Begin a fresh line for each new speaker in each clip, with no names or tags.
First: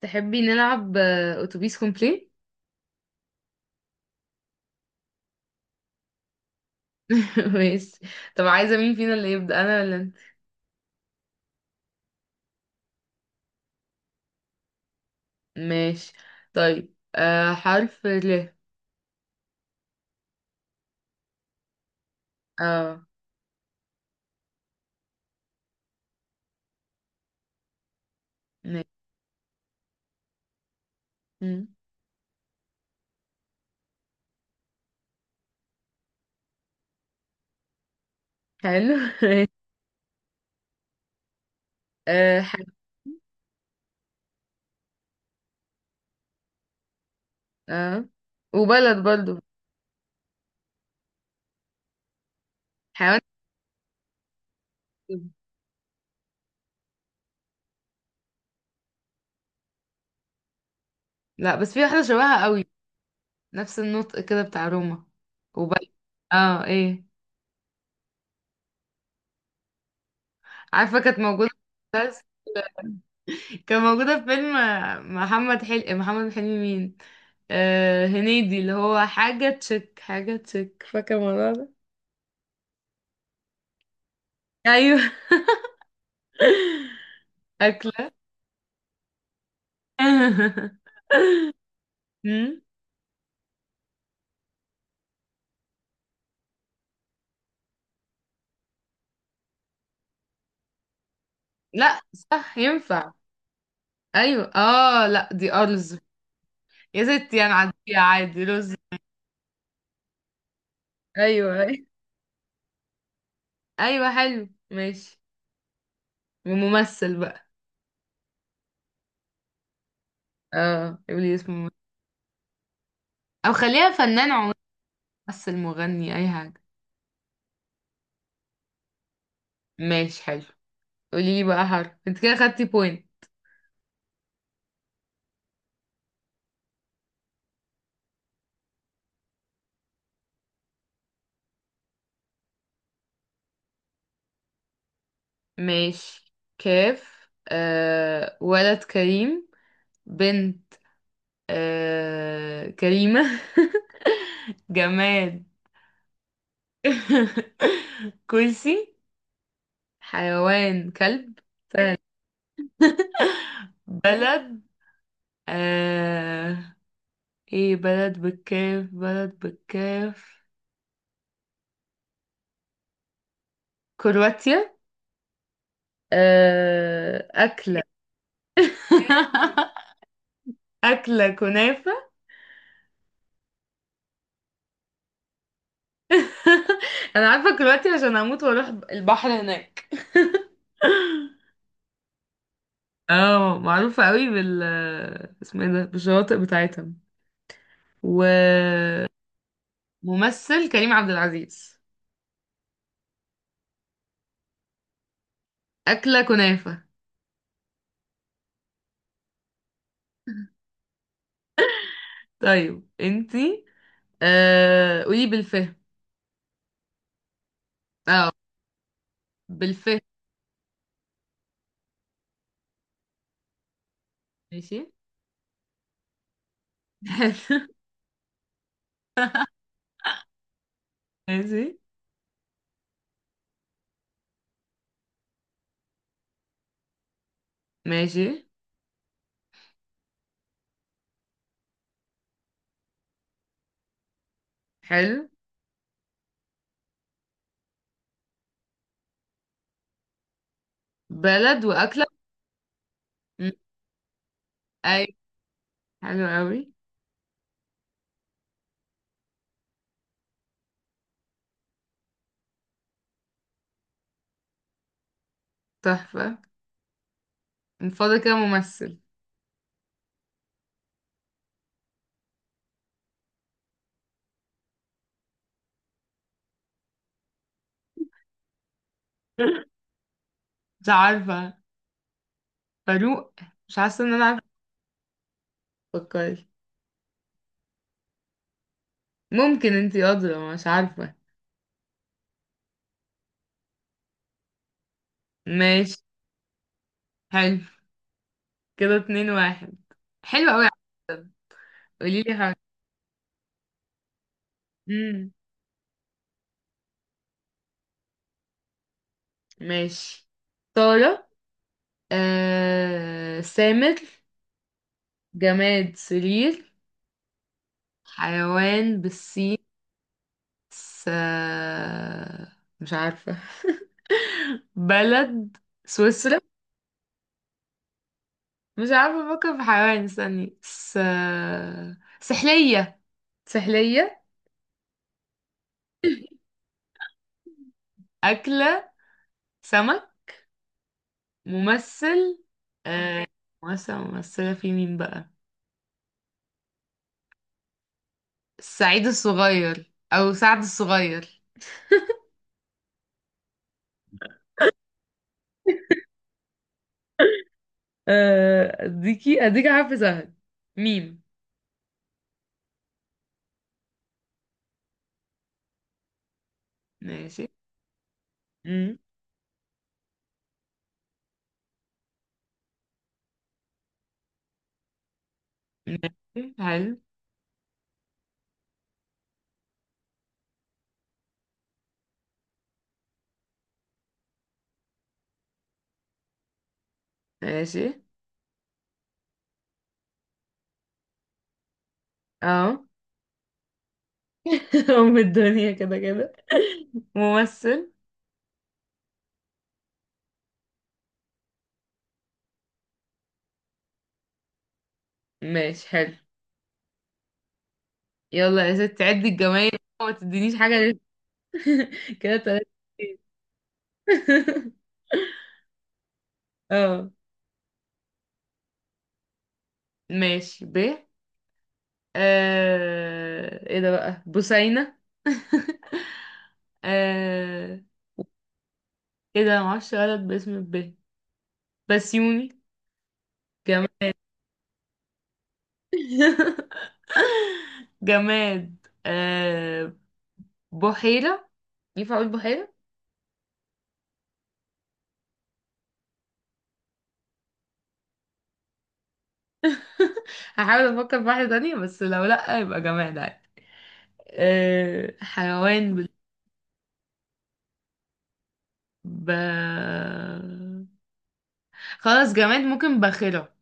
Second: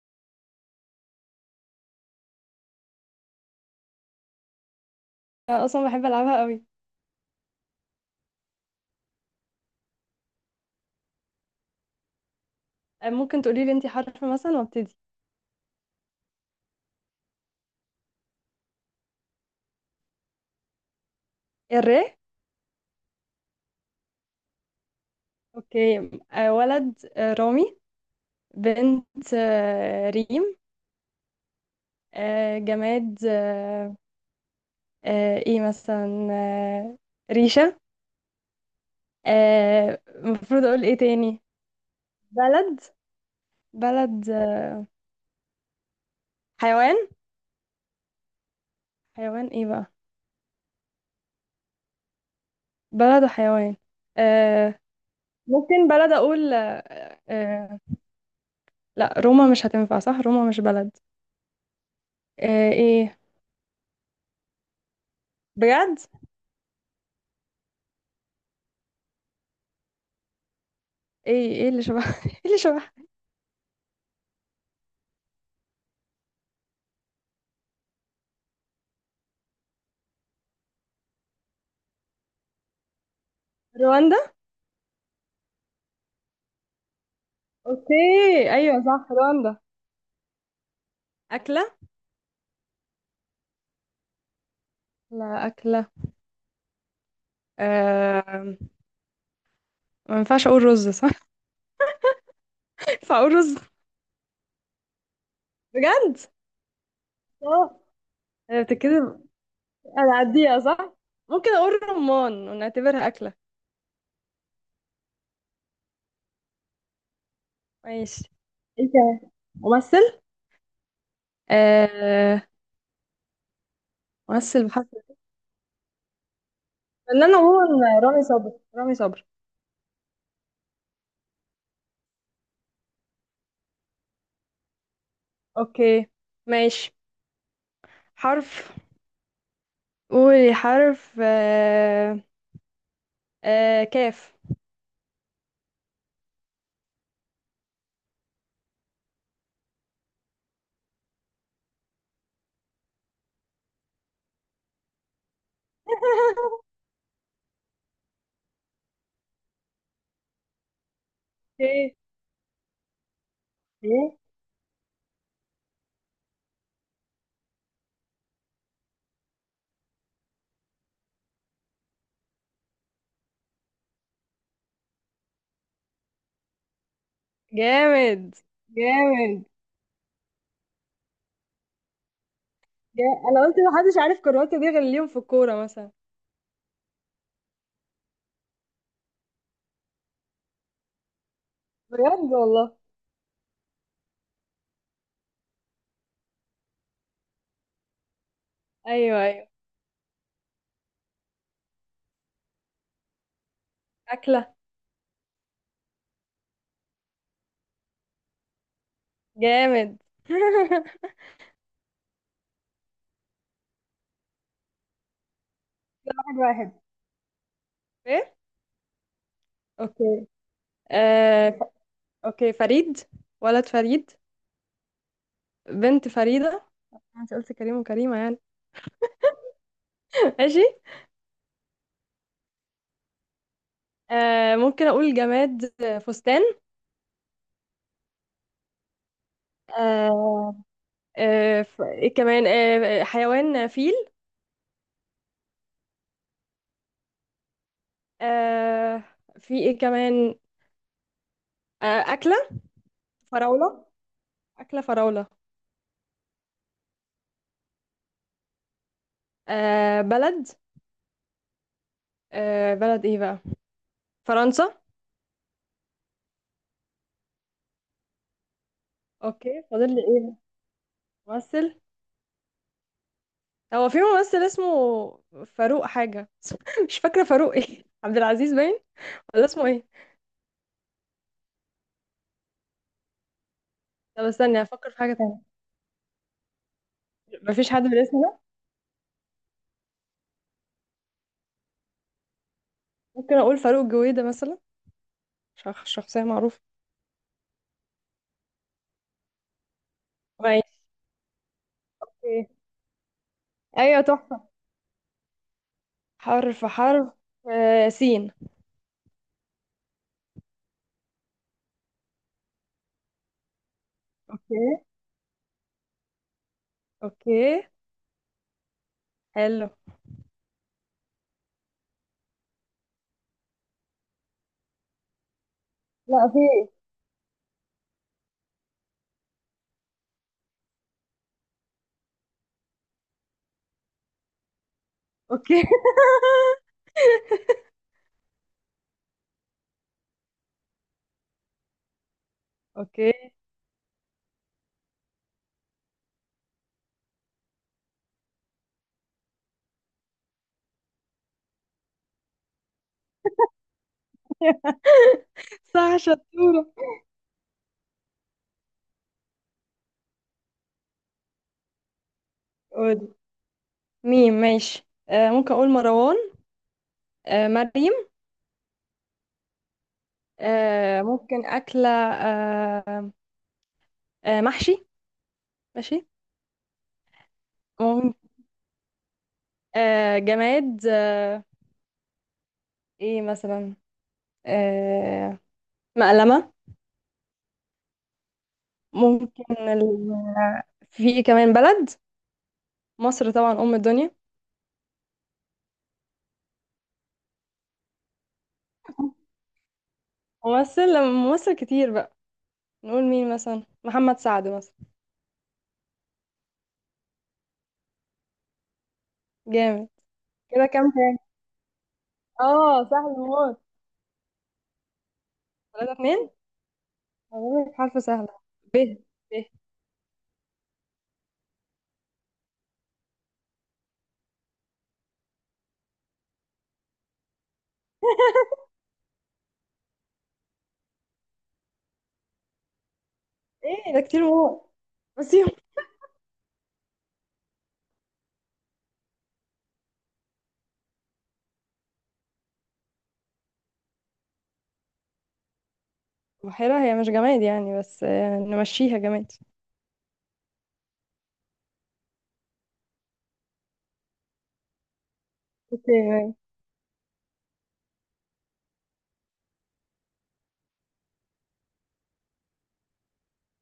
تحبي نلعب اتوبيس كومبلين
أنا اصلا بحب العبها قوي.
ماشي. طب عايزة مين فينا اللي يبدأ، انا ولا انت؟
ممكن تقولي لي انتي حرف مثلا وابتدي.
ماشي. طيب حرف ال
الر.
اه.
اوكي. ولد رامي.
ماشي.
بنت ريم.
مم.
جماد ايه مثلا ريشة.
حلو ماشي.
المفروض اقول ايه تاني؟
حاجة.
بلد. بلد، حيوان.
اه، وبلد برضو.
حيوان، ايه بقى؟
حيوان.
بلد وحيوان. آه، ممكن بلد اقول. آه، لا، روما مش هتنفع، صح، روما مش بلد.
لا بس في واحدة شبهها قوي،
ايه؟
نفس النطق كده بتاع روما. وبلد.
بجد.
اه، ايه؟ عارفة كانت موجودة،
ايه اللي شبه ايه اللي شبه.
كان موجودة في فيلم محمد حلمي. مين؟ آه هنيدي، اللي هو حاجة تشك، فاكرة الموضوع ده؟
رواندا.
أيوه
اوكي.
أكلة
ايوه صح، رواندا. اكله.
مم؟
لا، اكله. آه... ما ينفعش اقول رز، صح؟
لا، صح ينفع.
ينفع اقول رز.
أيوه اه، لا دي أرز.
بجد.
يا ستي أنا
اه.
عادية، عادي
أنا
رز.
بتتكلم. انا عديها صح.
أيوه
ممكن اقول
أيوه.
رمان ونعتبرها اكله.
أيوه، حلو ماشي. وممثل بقى.
ماشي. انت. ممثل.
اه قولي اسمه ممثل.
آه...
أو خليها فنان عموما،
ممثل بحرف.
ممثل مغني أي حاجة.
فنان عموما، رامي صبري، رامي صبري.
ماشي حلو. قولي لي بقى حرف، انت كده خدتي بوينت.
اوكي. ماشي. حرف. قولي حرف كاف.
ماشي كاف. ولد كريم. بنت كريمة جماد كرسي. حيوان كلب.
اوكي.
سهل.
إيه؟
بلد، آه ايه بلد بالكاف؟ بلد بالكاف كرواتيا. أكلة
جامد. جامد.
أكلة كنافة
جا- انا قلت محدش عارف كرواتة دي غير اليوم في الكورة مثلا.
أنا عارفة كرواتيا عشان هموت وأروح البحر هناك
بجد والله.
اه، معروفة قوي بال، اسمه ايه ده، بالشواطئ بتاعتها. وممثل
ايوه، ايوه.
كريم عبد العزيز.
اكلة.
أكلة كنافة.
جامد.
طيب انتي، قولي بالفهم.
واحد واحد.
اه
ايه.
بالفهم.
اوكي. آه... ف- اوكي، فريد. ولد فريد.
ماشي
بنت فريدة. انت قلت كريم وكريمة يعني. ماشي.
ماشي.
ممكن اقول جماد فستان.
ماشي
آه... ايه كمان حيوان فيل.
حلو.
آه... في ايه كمان؟
بلد وأكلة.
آه... أكلة.
م،
فراولة. أكلة
أيوة.
فراولة.
حلو قوي.
بلد. بلد، ايه بقى؟ فرنسا.
تحفة. من فضل كده ممثل.
اوكي، فاضل لي ايه؟ ممثل. هو في ممثل اسمه. فاروق حاجة مش فاكرة فاروق ايه عبد العزيز باين. ولا اسمه ايه؟
مش عارفة فاروق، مش حاسة ان انا
طب
عارفة.
استني افكر في حاجة تانية.
فكري.
مفيش حد بالاسم ده.
ممكن انتي أدرى، مش عارفة.
ممكن اقول فاروق جويدة مثلا.
ماشي
شخصية معروفة.
حلو. كده 2-1. حلو
ماشي.
قوي. قولي لي
أوكي.
حاجة.
ايوه، تحفة.
امم.
حرف. سين.
ماشي طارق، سامر.
اوكي.
جماد سرير.
اوكي
حيوان بالسين،
حلو.
س... مش عارفة. بلد
لا،
سويسرا.
في إيه؟
مش عارفة، افكر في حيوان، استني. سحلية. سحلية.
اوكي.
أكلة سمك. ممثل آه...
اوكي.
ممثل ممثلة، في مين بقى؟ سعيد الصغير او سعد الصغير.
صح، شطورة.
آه، اديكي حرف سهل، ميم.
قول. ميم، ماشي. ممكن اقول مروان.
ماشي
مريم.
مم.
ممكن اكله محشي. ماشي.
ماشي حلو.
ممكن. جماد ايه مثلا؟ آه مقلمه.
ماشي
ممكن في كمان بلد.
اه.
مصر طبعا، ام الدنيا.
ام الدنيا كده كده. ممثل.
ممثل، لما ممثل كتير بقى. نقول مين مثلا، محمد سعد مثلا.
ماشي حلو. يلا يا ست عدي الجمايل،
جامد.
ما تدينيش
كده
حاجة
كام
لسه.
تاني؟
كده تلاتة
اه، سهل
اتنين.
موت. ثلاثة اتنين.
اه
هقول لك حرف سهلة. ب. ب
ماشي ب. ايه ده بقى، بوسينة؟ آه... ايه ده، معرفش ولد باسم ب، بسيوني. جماد
ايه ده، كتير موت. نسيهم.
جماد بحيرة. ينفع اقول بحيرة؟
بحيرة هي مش جماد يعني بس نمشيها جماد.
هحاول افكر في واحدة تانية، بس لو لأ يبقى جماد عادي. آه
اوكي،
حيوان بال-
ماشي.
ب... خلاص جماد، ممكن باخرة.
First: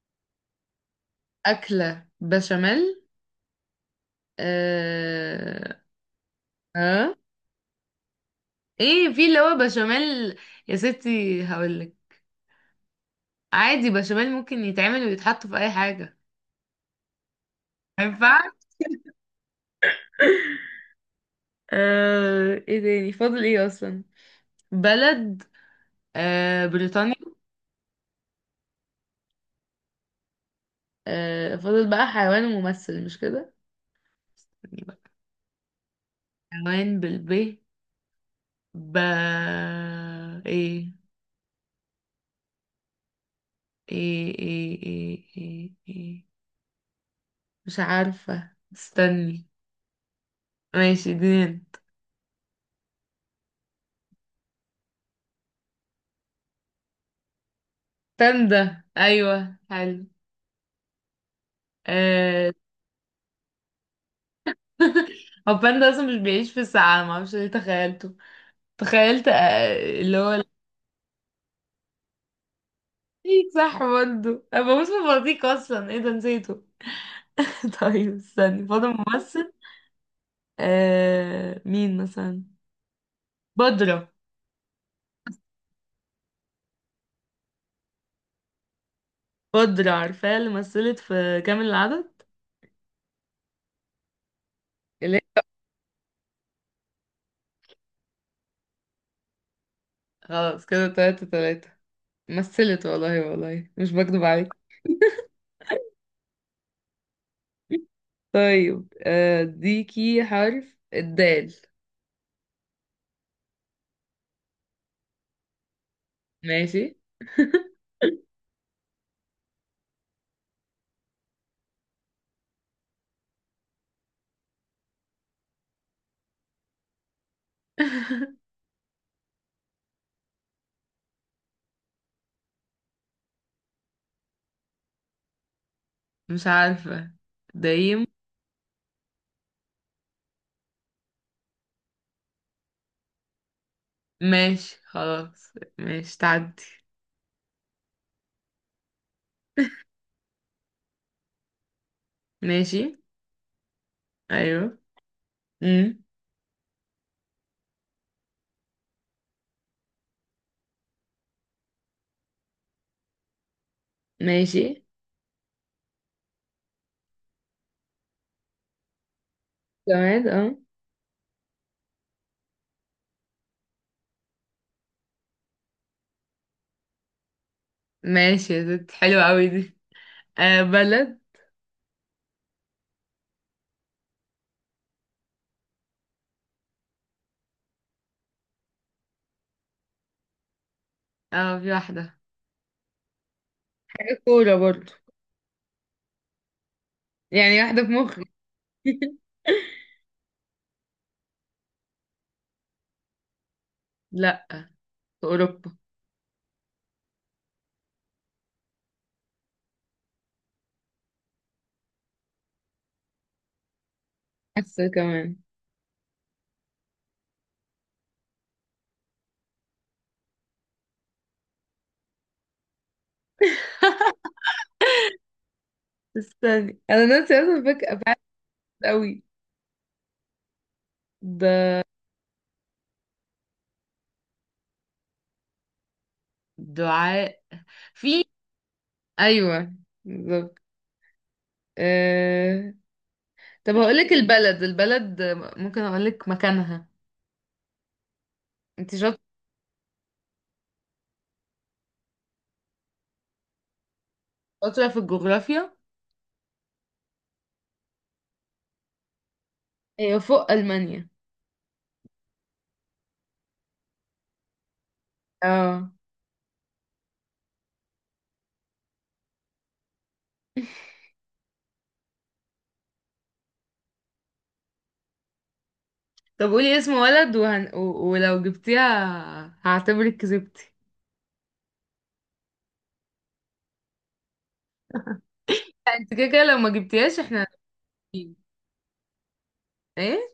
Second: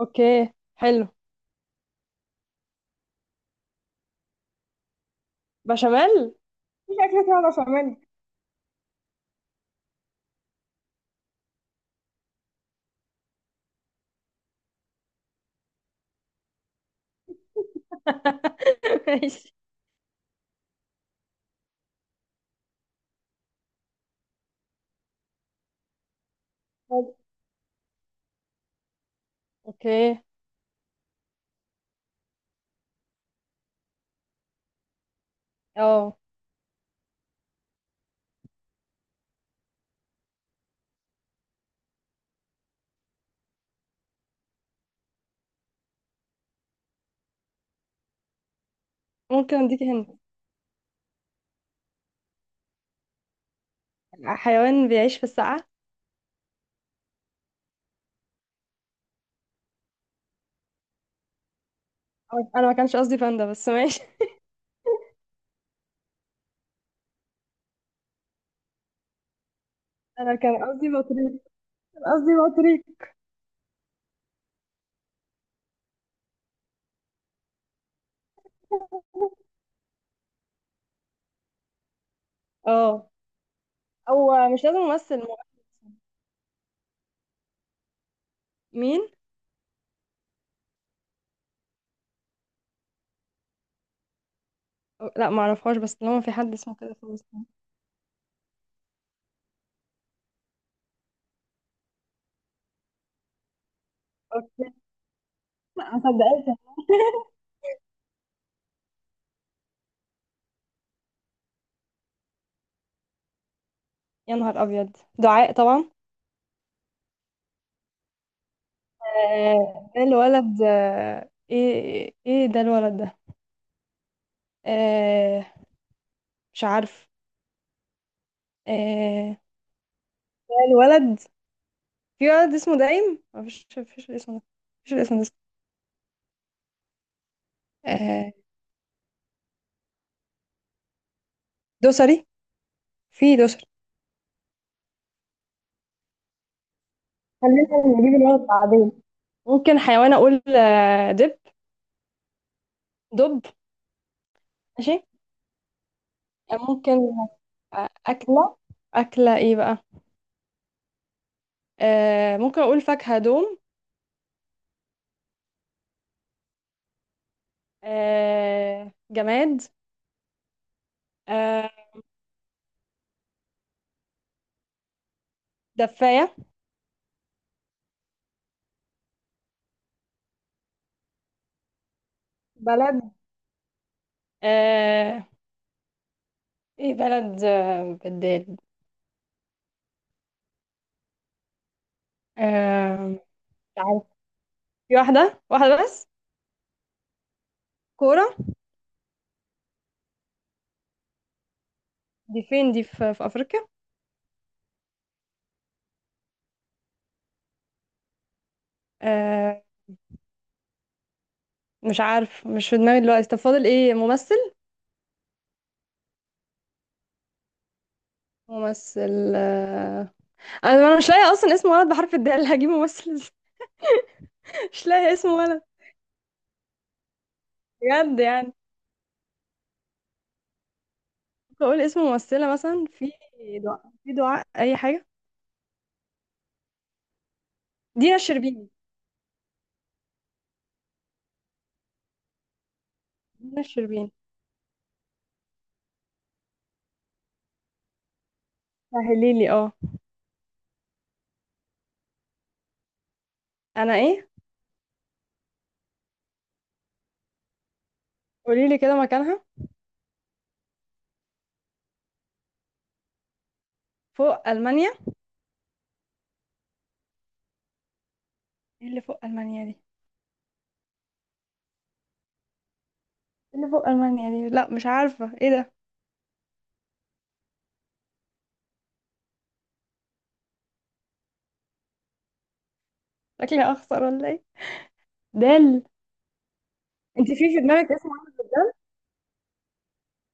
اوكي حلو.
أكلة بشاميل. آه...
بشاميل. مفيش
ها؟
أكلة اسمها بشاميل.
ايه، في اللي هو بشاميل، يا ستي هقولك. عادي بشاميل ممكن يتعمل ويتحط في اي حاجة. ما ينفعش.
ماشي.
ايه تاني، فاضل ايه اصلا؟ بلد بريطانيا.
حلو. اوكي.
آه فاضل بقى حيوان وممثل، مش كده؟ استني بقى.
اه.
حيوان بالب. ب. ايه ايه إيه, مش عارفة، استني.
ممكن اديك هنا.
ماشي دين.
حيوان بيعيش في السقعة.
باندا، ايوه حلو. آه
انا ما كانش قصدي باندا، بس ماشي.
هو باندا اصلا مش بيعيش في الساعة، معرفش ليه تخيلته. تخيلت آه اللي
أنا
هو،
كان قصدي بطريق. كان قصدي بطريق.
ايه صح برضه، انا بموت في البلطيق اصلا، ايه ده نسيته. طيب استني، فاضل ممثل. مين مثلا؟
اه.
بدرة.
او مش لازم ممثل، مغني. مين؟
بدرة عارفاها، اللي مثلت في كامل العدد. اللي،
لا، ما اعرفهاش، بس طالما في حد اسمه كده، خلاص.
خلاص كده 3-3. مثلت والله والله، مش بكدب عليك.
أوكي. لا، ما صدقتش.
طيب ديكي حرف الدال.
يا نهار ابيض، دعاء طبعا.
ماشي
ده الولد ايه ده الولد ده. آه، مش عارف. آه، ده الولد. في ولد اسمه دايم؟ مفيش الاسم ده. مفيش الاسم ده.
مش عارفة دايم.
آه، دوسري. في دوسري.
ماشي خلاص. ماشي تعدي.
خلينا نجيب الولد بعدين. ممكن حيوان اقول دب.
ماشي
دب.
ايوه.
ماشي.
امم.
ممكن. اكله. اكله ايه بقى؟ ممكن اقول فاكهه دوم.
ماشي
جماد
جماد اه.
آه، دفايه.
ماشي يا ست، حلوة قوي دي. بلد.
بلد. آه... ايه بلد بدال.
اه في واحدة،
آه... مش عارفة.
حاجة كورة برضو،
في واحدة، واحدة بس.
يعني واحدة في مخي.
كورة. دي فين؟ دي في أفريقيا؟
لأ، في أوروبا.
آه... مش عارف، مش في دماغي دلوقتي. طب فاضل ايه؟ ممثل.
حاسة كمان،
ممثل أنا مش لاقية اصلا اسم ولد بحرف الدال. هجيب ممثل إزاي؟ مش لاقية اسم ولد.
استني، انا ناسي اصلا، فاكرة بعد
بجد يعني.
قوي
ممكن اقول
ده.
اسم ممثلة مثلا في. دعاء، في دعاء اي حاجة.
دعاء،
دينا
في.
الشربيني.
ايوه بالظبط. أه...
دينا
طب هقولك
الشربيني.
البلد. ممكن أقولك مكانها. انت
سهليلي اه. انا ايه؟
شاطرة في الجغرافيا.
قوليلي كده مكانها.
هي فوق المانيا.
فوق ألمانيا.
اه.
ايه اللي فوق المانيا دي؟ ايه اللي فوق المانيا دي؟ لا، مش عارفه ايه ده.
طب قولي اسم ولد ولو جبتيها هعتبرك كسبتي.
شكلي اخسر ولا ايه؟ دال.
لا، انت كده كده لو ما جبتيهاش
انت في
احنا
في دماغك اسم.
هنقيم. ايه؟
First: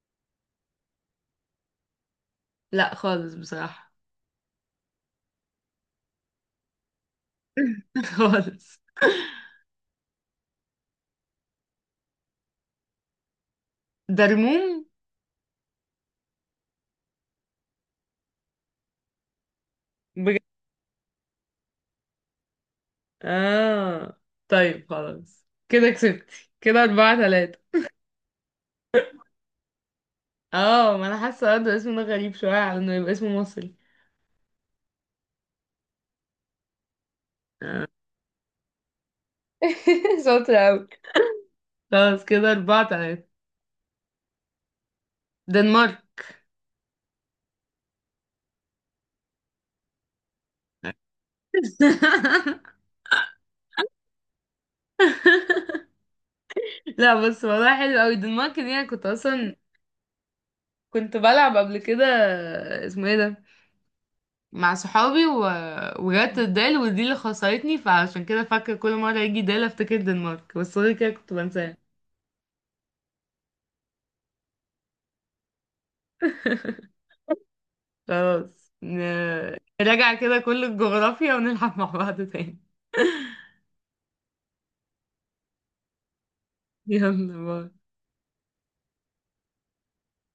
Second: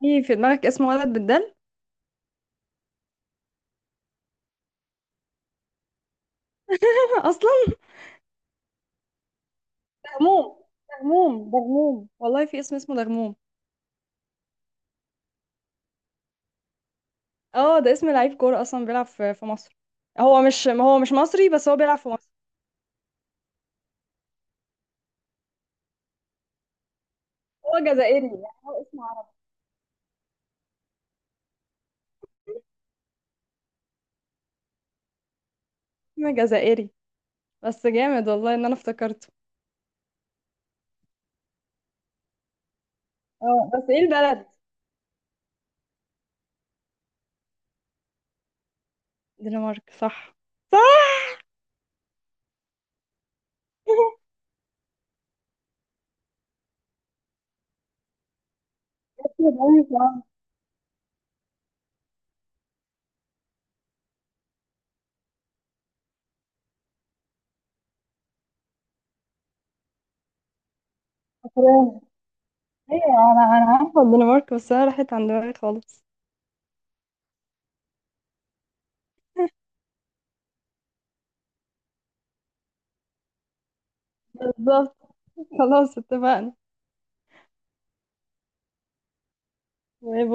في دماغك اسم ولد بالدال.
لا خالص، بصراحة.
اصلا.
خالص.
غموم. غموم ده، غموم والله، في اسم اسمه ده غموم؟
درموم.
اه، ده اسم لعيب كوره، اصلا بيلعب في مصر.
بجد؟
هو مش مصري، بس هو بيلعب في مصر.
اه. طيب خلاص، كده كسبتي، كده 4-3.
هو جزائري، يعني هو اسمه عربي.
اه ما انا حاسة برضه الاسم ده غريب شوية على انه يبقى اسمه مصري.
اسمه جزائري.
آه.
بس جامد والله ان انا افتكرته.
شاطرة اوي. خلاص كده 4-3.
اه بس ايه البلد؟
دنمارك.
دنمارك، صح؟ صح.
لا بس والله حلو اوي الدنمارك دي، انا كنت اصلا، كنت بلعب قبل كده، اسمه ايه ده، مع صحابي وجت الدال، ودي اللي خسرتني، فعشان كده فاكرة كل مرة يجي دال افتكر الدنمارك، بس غير كده كنت بنساه.
ايوه. انا عارفه الدنمارك، بس انا راحت عن دماغي خالص.
خلاص، نراجع كده كل الجغرافيا، ونلعب مع بعض تاني.
بالظبط. خلاص، اتفقنا.
يلا باي.
باي باي.